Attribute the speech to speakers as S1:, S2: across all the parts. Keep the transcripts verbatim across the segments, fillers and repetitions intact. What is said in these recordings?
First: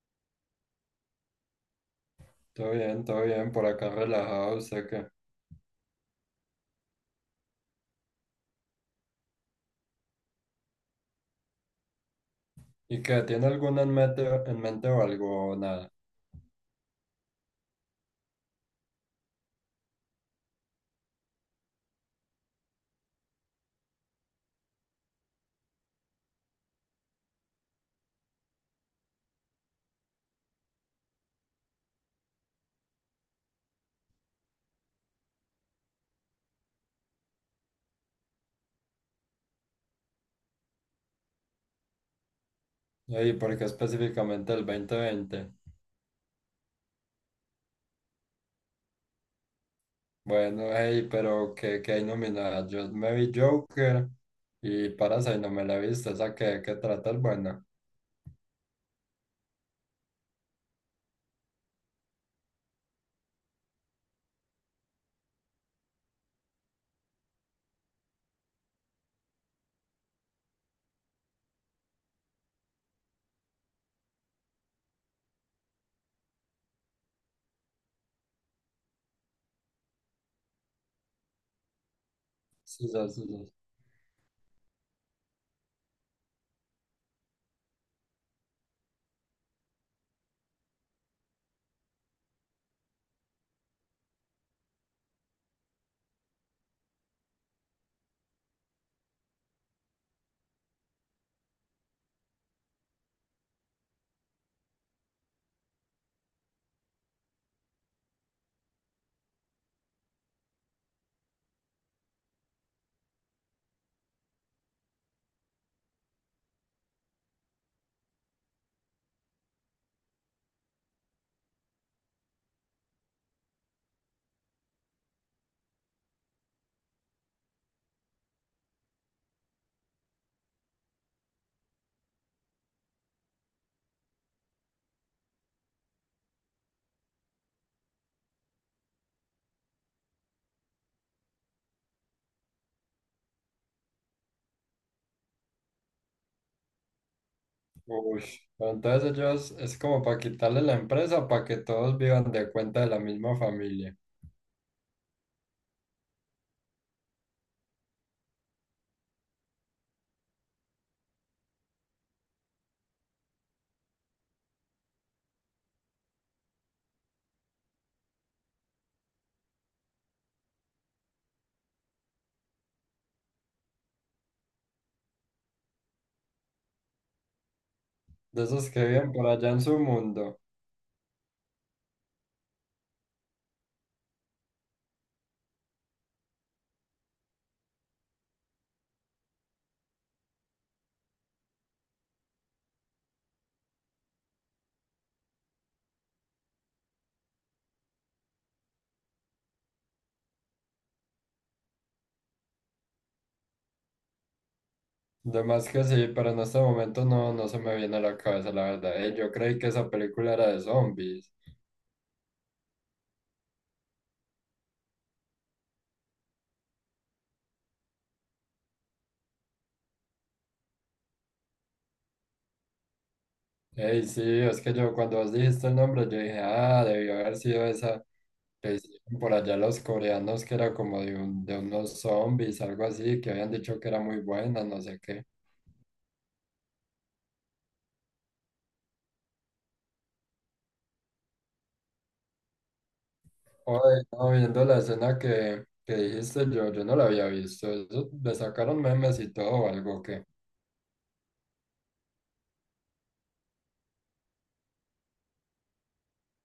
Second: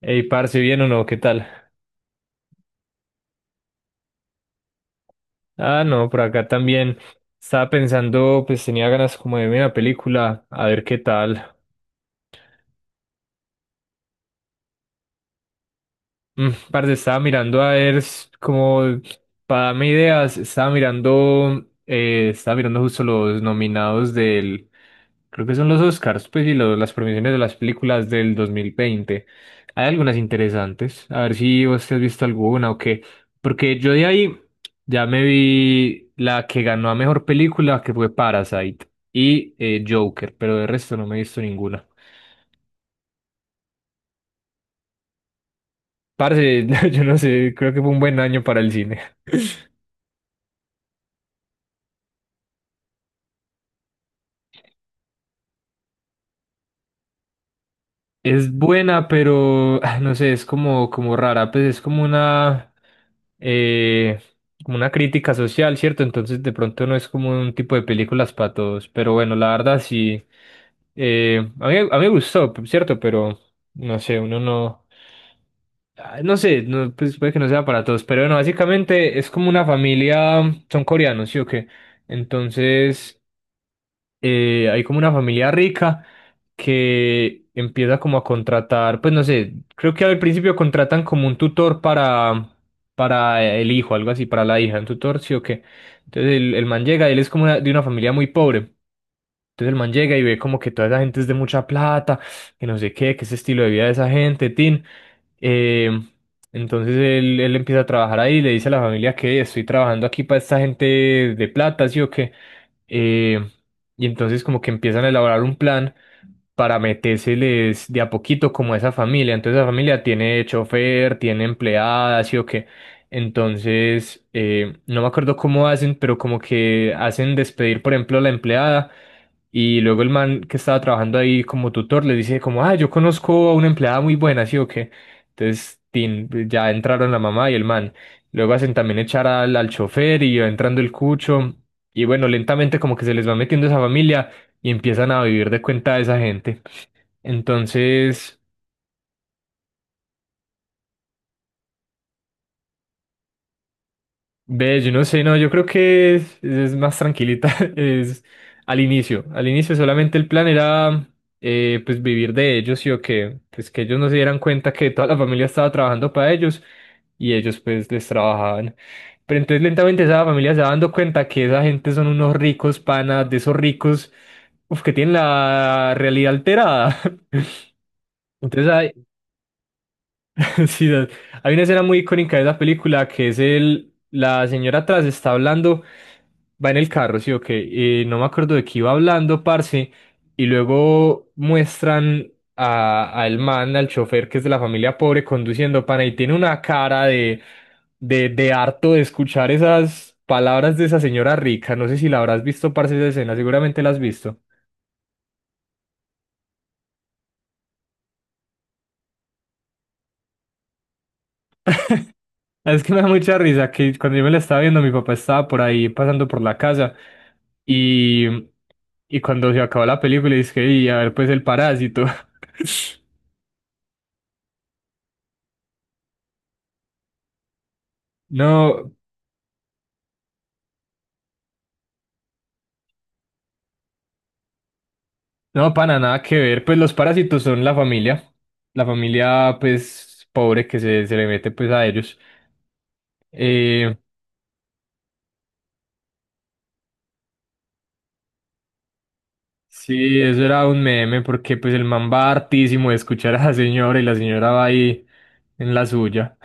S1: Ey, parce, ¿bien o no? ¿Qué tal?
S2: Todo bien, todo bien, por acá relajado, sé que.
S1: Ah, no, por acá también. Estaba pensando, pues tenía ganas como de ver una película, a ver qué tal.
S2: ¿Y qué? ¿Tiene alguna en mente, en mente o algo o nada?
S1: Mm, parce, estaba mirando a ver, s- como para darme ideas, estaba mirando, eh, estaba mirando justo los nominados del, creo que son los Oscars, pues, y lo- las premiaciones de las películas del dos mil veinte. Hay algunas interesantes, a ver si vos te has visto alguna o qué, porque yo de ahí ya me vi la que ganó a mejor película, que fue Parasite, y eh, Joker, pero de resto no me he visto ninguna.
S2: Ey, ¿por qué específicamente el dos mil veinte?
S1: Parce, yo no sé, creo que fue un buen año para el cine.
S2: Bueno, hey, pero ¿qué, qué hay nominada? Yo me vi Joker y Parasite no me la he visto, esa que, que trata el bueno.
S1: Es buena, pero ah, no sé, es como, como rara, pues es como una, eh, como una crítica social, ¿cierto? Entonces de pronto no es como un tipo de películas para todos, pero bueno, la verdad sí, eh, a mí, a mí me gustó, ¿cierto? Pero no sé, uno no, ah, no sé, no, pues puede que no sea para todos, pero bueno, básicamente es como una familia, son coreanos, ¿sí o qué?
S2: Sí, sí,
S1: Entonces
S2: sí. sí.
S1: eh, hay como una familia rica que empieza como a contratar, pues no sé, creo que al principio contratan como un tutor para, para el hijo, algo así, para la hija, un tutor, sí o qué. Entonces el, el man llega, él es como una- de una familia muy pobre. Entonces el man llega y ve como que toda esa gente es de mucha plata, que no sé qué, que ese estilo de vida de esa gente, tin. Eh, entonces él, él empieza a trabajar ahí y le dice a la familia que estoy trabajando aquí para esta gente de plata, sí o qué. Eh, y entonces como que empiezan a elaborar un plan para metérseles de a poquito como a esa familia. Entonces la familia tiene chofer, tiene empleadas y o qué. Entonces, eh, no me acuerdo cómo hacen, pero como que hacen despedir, por ejemplo, a la empleada y luego el man que estaba trabajando ahí como tutor le dice como, ah, yo conozco a una empleada muy buena, ¿sí o qué? Entonces, tin, ya entraron la mamá y el man. Luego hacen también echar al, al chofer y va entrando el cucho. Y bueno, lentamente como que se les va metiendo esa familia y empiezan a vivir de cuenta de esa gente.
S2: Uy,
S1: Entonces...
S2: pero entonces ellos es como para quitarle la empresa para que todos vivan de cuenta de la misma familia.
S1: Ve, yo no sé, no, yo creo que es, es más tranquilita, es al inicio, al inicio solamente el plan era eh, pues vivir de ellos y o que pues que ellos no se dieran cuenta que toda la familia estaba trabajando para ellos y ellos pues les trabajaban. Pero entonces lentamente esa familia se va dando cuenta que esa gente son unos ricos panas, de esos ricos, uf, que tienen la realidad alterada.
S2: De
S1: Entonces
S2: esos que
S1: ah.
S2: viven por allá en su mundo.
S1: Sí, da- hay una escena muy icónica de esa película que es el, la señora atrás está hablando, va en el carro, sí, ok, y no me acuerdo de qué iba hablando, parce, y luego muestran a, al man, al chofer que es de la familia pobre conduciendo, pana, y tiene una cara de, de, de harto de escuchar esas palabras de esa señora rica, no sé si la habrás visto, parce, esa escena, seguramente la has visto.
S2: De que sí, pero en este momento no, no se me viene a la cabeza, la verdad. Ey, yo creí que esa película era de zombies.
S1: Es que me da mucha risa que cuando yo me la estaba viendo, mi papá estaba por ahí pasando por la casa y, y cuando se acabó la película, dije, y a ver, pues el parásito.
S2: Ey, sí, es que yo cuando vos dijiste el nombre, yo dije, ah, debió haber sido esa que
S1: No,
S2: hicieron por allá los coreanos, que era como de, un, de unos zombies, algo así, que habían dicho que era muy buena, no sé qué.
S1: no, pana, nada que ver. Pues los parásitos son la familia, la familia, pues, pobre que se, se le mete, pues, a ellos. Eh,
S2: Oye, no, viendo la escena que, que dijiste, yo, yo no la había visto. Eso, le sacaron memes y todo, o algo
S1: sí,
S2: que.
S1: eso era un meme porque, pues, el man va hartísimo de escuchar a la señora y la señora va ahí en la suya.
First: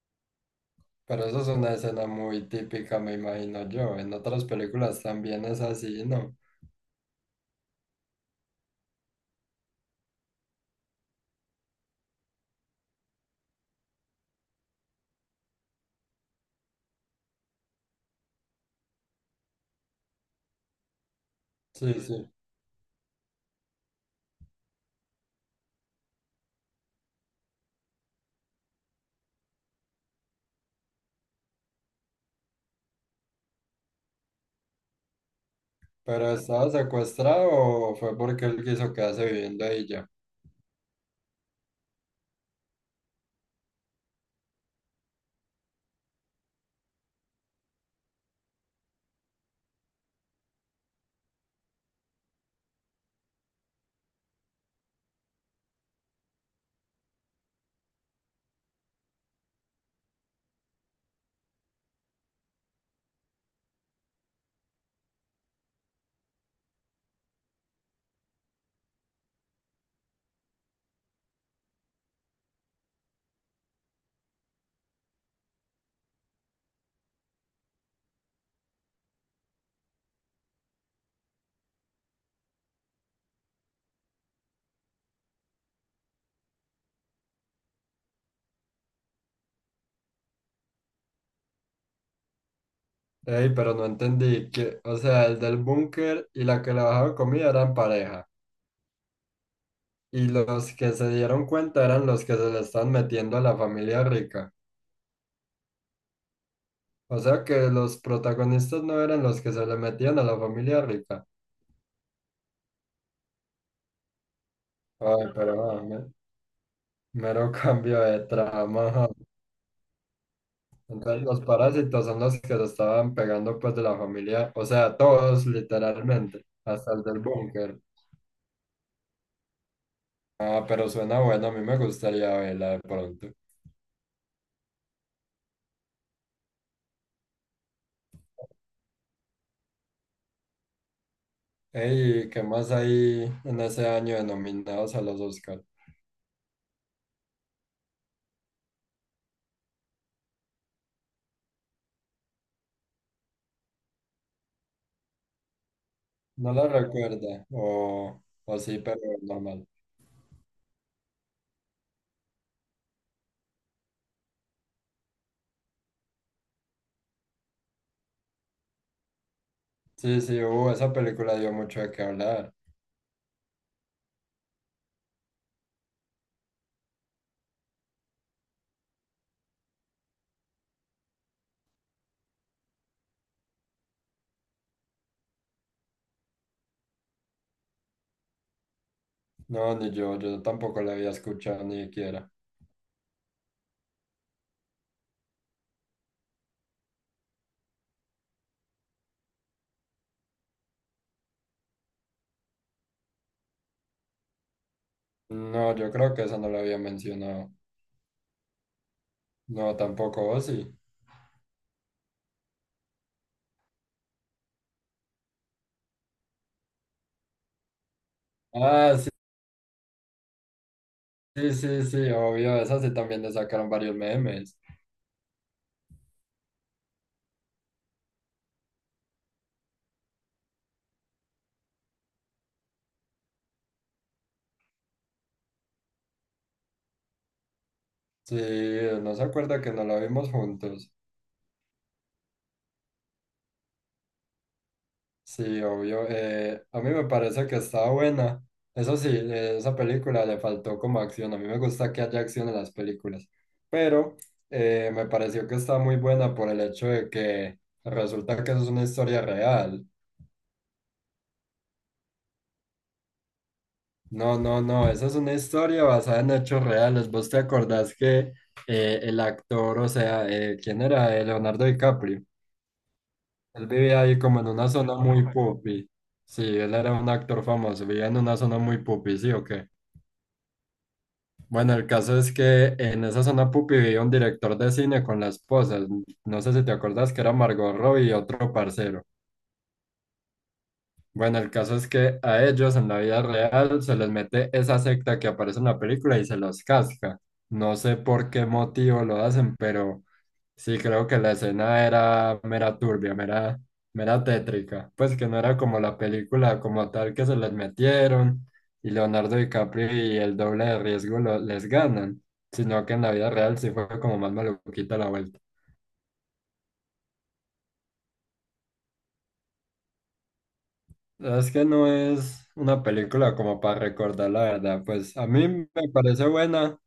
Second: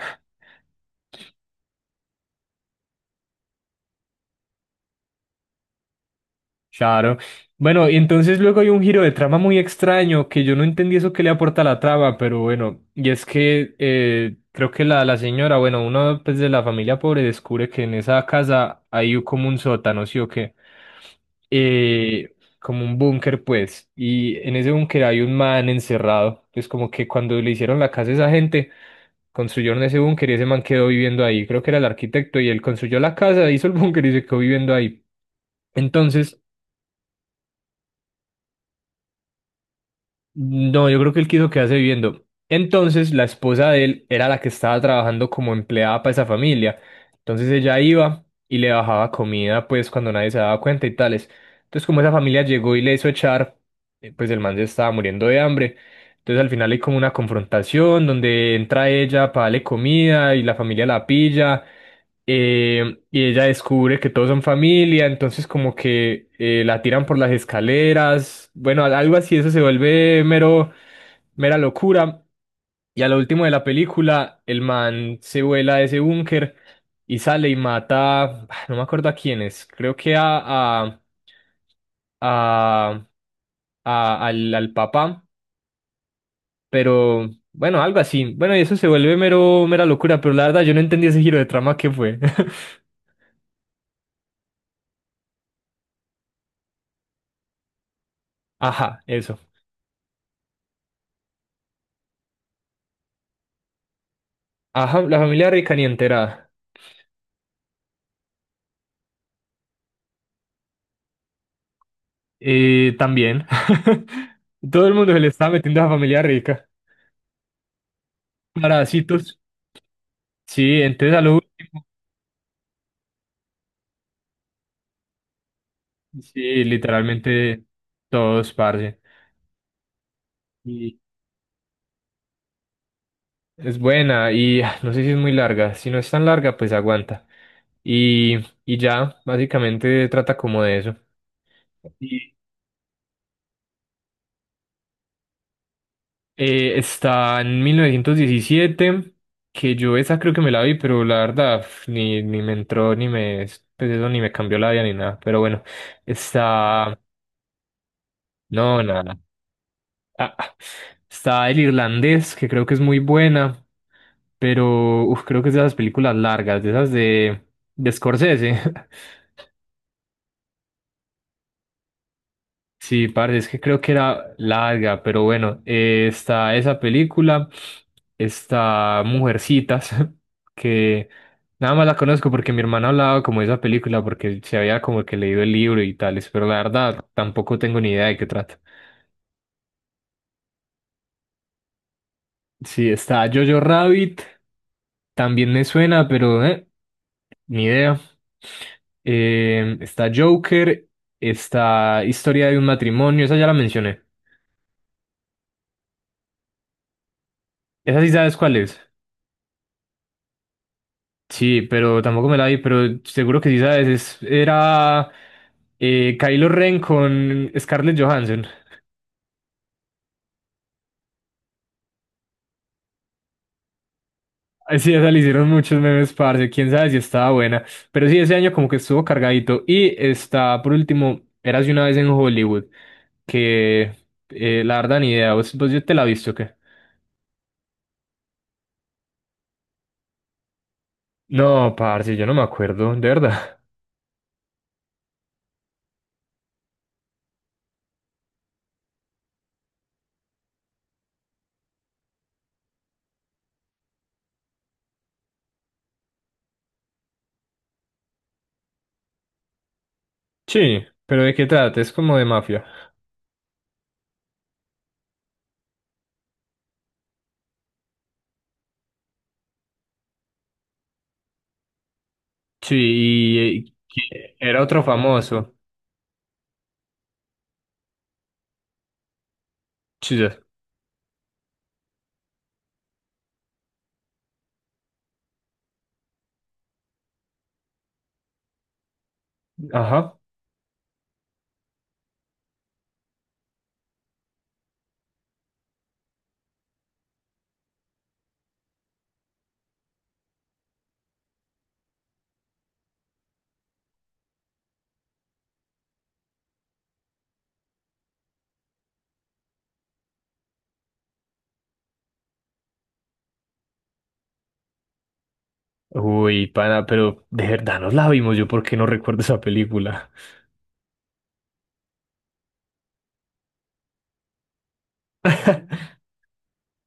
S2: Pero eso es una escena muy típica, me imagino yo. En otras películas también es así, ¿no?
S1: Claro. Bueno, y entonces luego hay un giro de trama muy extraño que yo no entendí eso que le aporta a la trama, pero bueno, y es que eh, creo que la, la señora, bueno, uno pues, de la familia pobre descubre que en esa casa hay como un sótano, ¿sí o qué?
S2: Sí, sí.
S1: Eh, como un búnker, pues, y en ese búnker hay un man encerrado, pues como que cuando le hicieron la casa a esa gente, construyeron ese búnker y ese man quedó viviendo ahí, creo que era el arquitecto y él construyó la casa, hizo el búnker y se quedó viviendo ahí.
S2: ¿Pero
S1: Entonces...
S2: estaba secuestrado o fue porque él quiso quedarse viviendo ahí ya?
S1: No, yo creo que él quiso quedarse viviendo. Entonces, la esposa de él era la que estaba trabajando como empleada para esa familia. Entonces ella iba y le bajaba comida, pues cuando nadie se daba cuenta y tales. Entonces, como esa familia llegó y le hizo echar, eh, pues el man se estaba muriendo de hambre. Entonces, al final hay como una confrontación donde entra ella para darle comida y la familia la pilla, eh, y ella descubre que todos son familia, entonces como que eh, la tiran por las escaleras, bueno, al- algo así, eso se vuelve mero, mera locura. Y a lo último de la película, el man se vuela de ese búnker y sale y mata, ah, no me acuerdo a quién es, creo que a, a, a, a- al, al papá, pero bueno, algo así. Bueno, y eso se vuelve mero, mera locura, pero la verdad yo no entendí ese giro de trama que fue.
S2: Ey, pero no entendí que, o sea, el del búnker y la que le bajaba comida eran pareja.
S1: Ajá, eso.
S2: Y los que se dieron cuenta eran los que se le están metiendo a la familia rica.
S1: Ajá, la familia rica ni enterada.
S2: O sea que los protagonistas no eran los que se le metían a la familia rica.
S1: Eh, también. Todo el mundo se le
S2: Ay,
S1: está
S2: pero
S1: metiendo
S2: ah,
S1: a la
S2: me-
S1: familia rica.
S2: mero cambio de trama. Ajá.
S1: Parásitos. Sí, ente de
S2: Entonces
S1: salud.
S2: los parásitos son los que se estaban pegando pues de la familia, o sea, todos literalmente,
S1: Sí,
S2: hasta el del
S1: literalmente
S2: búnker.
S1: todos, parce.
S2: Ah, pero
S1: Y
S2: suena bueno, a mí me gustaría verla de pronto.
S1: es buena y ah, no sé si es muy larga. Si no es tan larga, pues aguanta. Y, y ya, básicamente trata como de eso.
S2: Ey,
S1: Y
S2: ¿qué más hay en ese año de nominados a los Oscar?
S1: Eh, está en mil novecientos diecisiete, que yo esa creo que me la vi, pero la verdad pf, ni, ni me entró, ni me, pues eso ni me cambió la vida ni nada. Pero bueno,
S2: No la
S1: está,
S2: recuerda, o, o sí,
S1: no,
S2: pero
S1: nada.
S2: normal.
S1: Ah, ah, está El Irlandés, que creo que es muy buena, pero uf, creo que es de esas películas largas, de esas de, de Scorsese.
S2: Sí, sí, uh, esa película dio mucho de qué hablar.
S1: Sí, parce, es que creo que era larga, pero bueno, eh, está esa película, está Mujercitas, que nada más la conozco porque mi hermana hablaba como de esa película, porque se había como que leído el libro y tales, pero la verdad tampoco tengo ni idea de qué trata.
S2: No, ni yo, yo tampoco la había escuchado ni siquiera.
S1: Sí, está Jojo Rabbit, también me suena, pero eh, ni idea. Eh, está Joker, está Historia de un matrimonio, esa ya la mencioné.
S2: No, yo creo que esa no la había mencionado.
S1: Esa sí sabes cuál es.
S2: No, tampoco, o sí.
S1: Sí, pero tampoco me la vi, pero seguro que sí sabes, es- era eh, Kylo Ren con Scarlett Johansson.
S2: Ah, sí, sí, sí, sí, obvio, esa sí también le sacaron varios memes.
S1: Ay, sí, esa le hicieron muchos memes, parce, quién sabe si estaba buena. Pero sí, ese año como que estuvo cargadito. Y está, por último, Érase una vez en Hollywood, que eh, la verdad ni idea, ¿vos, vos ya te la visto o qué?
S2: Sí, no se acuerda que no la vimos juntos.
S1: No, parce, yo no me acuerdo, de verdad.
S2: Sí, obvio. Eh, a mí me parece que está buena. Eso sí, eh, esa película le faltó como acción. A mí me gusta que haya acción en las películas. Pero eh, me pareció que está muy buena por el hecho de que resulta que eso es una historia real.
S1: Sí, pero ¿de qué trata? Es como de mafia.
S2: No, no, no. Esa es una historia basada en hechos reales. ¿Vos te acordás que eh, el actor, o sea, eh, ¿quién era? Eh, Leonardo DiCaprio.
S1: Sí, y,
S2: Él
S1: eh,
S2: vivía ahí
S1: que
S2: como en
S1: era
S2: una
S1: otro
S2: zona muy
S1: famoso.
S2: pupi. Sí, él era un actor famoso. Vivía en una zona muy pupi, ¿sí o qué?
S1: Sí, ya.
S2: Bueno, el caso es que en esa zona pupi vivía un director de cine con la esposa. No sé si te acuerdas que era Margot Robbie y otro parcero.
S1: Ajá.
S2: Bueno, el caso es que a ellos en la vida real se les mete esa secta que aparece en la película y se los casca. No sé por qué motivo lo hacen, pero sí creo que la escena era mera turbia, mera, mera tétrica. Pues que no era como la película como tal que se les metieron y Leonardo DiCaprio y el doble de riesgo lo- les ganan, sino que en la vida real sí fue como más maluquita la vuelta.
S1: Uy, pana, pero de verdad nos la vimos, yo porque no recuerdo esa película.
S2: La verdad es que no es una película como para recordar, la verdad. Pues a mí me parece buena,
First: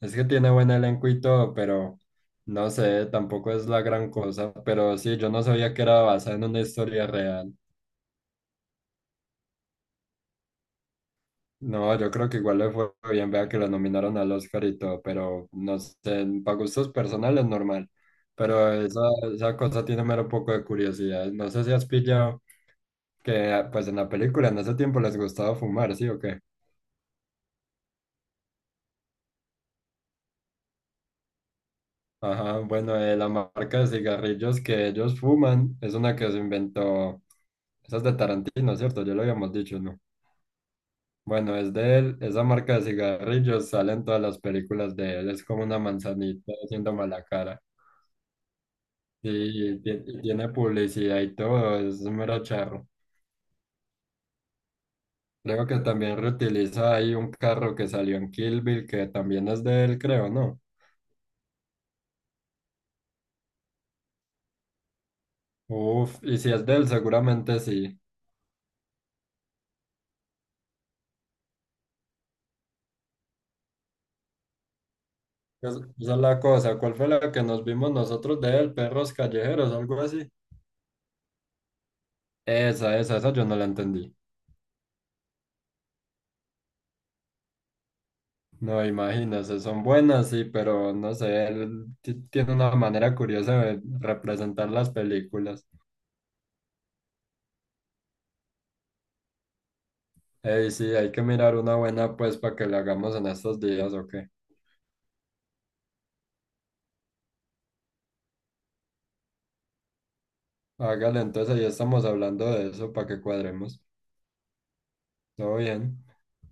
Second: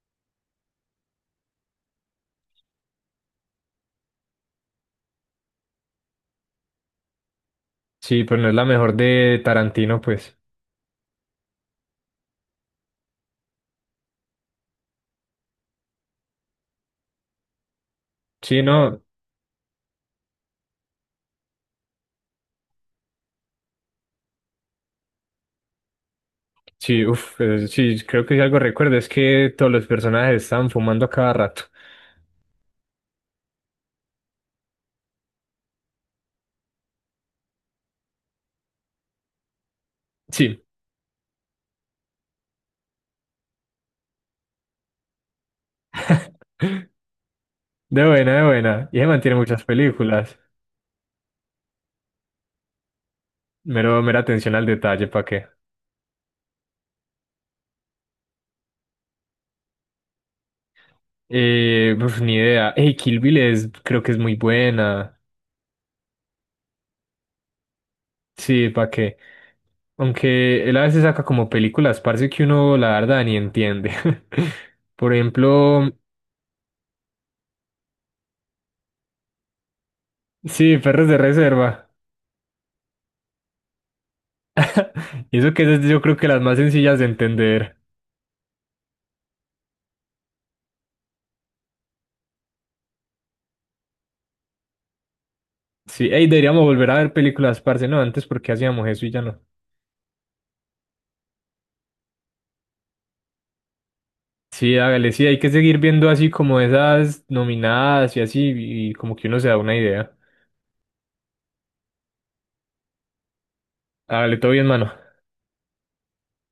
S2: es que tiene buen elenco y todo, pero no sé, tampoco es la gran cosa. Pero sí, yo no sabía que era basada en una historia real.
S1: Sí, pero no es la mejor de Tarantino, pues.
S2: No, yo creo que igual le fue bien, vea que la nominaron al Oscar y todo, pero no sé, para gustos personales normal.
S1: Sí,
S2: Pero esa,
S1: no,
S2: esa cosa tiene mero poco de curiosidad. No sé si has pillado que ah, pues en la película en ese tiempo les gustaba fumar, ¿sí o qué?
S1: sí, uff, sí, creo que si algo recuerdo es que todos los personajes están fumando a cada rato.
S2: Ajá, bueno, eh, la marca de cigarrillos que ellos fuman es una que se inventó, esa es de Tarantino, ¿cierto? Ya lo habíamos dicho, ¿no?
S1: Sí,
S2: Bueno, es de él, esa marca de cigarrillos sale en todas las películas de él, es como una manzanita haciendo mala cara.
S1: de buena, de buena. Y se
S2: Sí.
S1: mantiene muchas
S2: Y, ti- y
S1: películas.
S2: tiene publicidad y todo, es un mero charro.
S1: Mero, mera atención al detalle, ¿para qué?
S2: Creo que también reutiliza ahí un carro que salió en Kill Bill, que también es de él, creo, ¿no?
S1: Eh, uf, ni idea. Hey, Kill Bill es, creo que es muy buena.
S2: Uf, y si es de él, seguramente sí.
S1: Sí, ¿para qué? Aunque él a veces saca como películas, parce, que uno la verdad ni entiende. Por
S2: Es-
S1: ejemplo,
S2: Esa es la cosa. ¿Cuál fue la que nos vimos nosotros de él? Perros callejeros, algo así.
S1: sí, Perros de Reserva.
S2: Esa, esa, esa yo no la entendí.
S1: Y eso que es, yo creo que las más sencillas de entender.
S2: No, imagínese, son buenas, sí, pero no sé, él ti- tiene una manera curiosa de representar las películas.
S1: Sí, ey, deberíamos volver a ver películas, parce, no, antes porque hacíamos eso y ya no.
S2: Ey, sí, hay que mirar una buena, pues, para que la hagamos en estos días, ¿o qué?
S1: Sí, hágale, sí, hay que seguir viendo así como esas nominadas y así, y como que uno se da una idea.
S2: Hágale, entonces ahí estamos hablando de eso para que cuadremos.
S1: Hágale, todo bien, mano.
S2: Todo bien.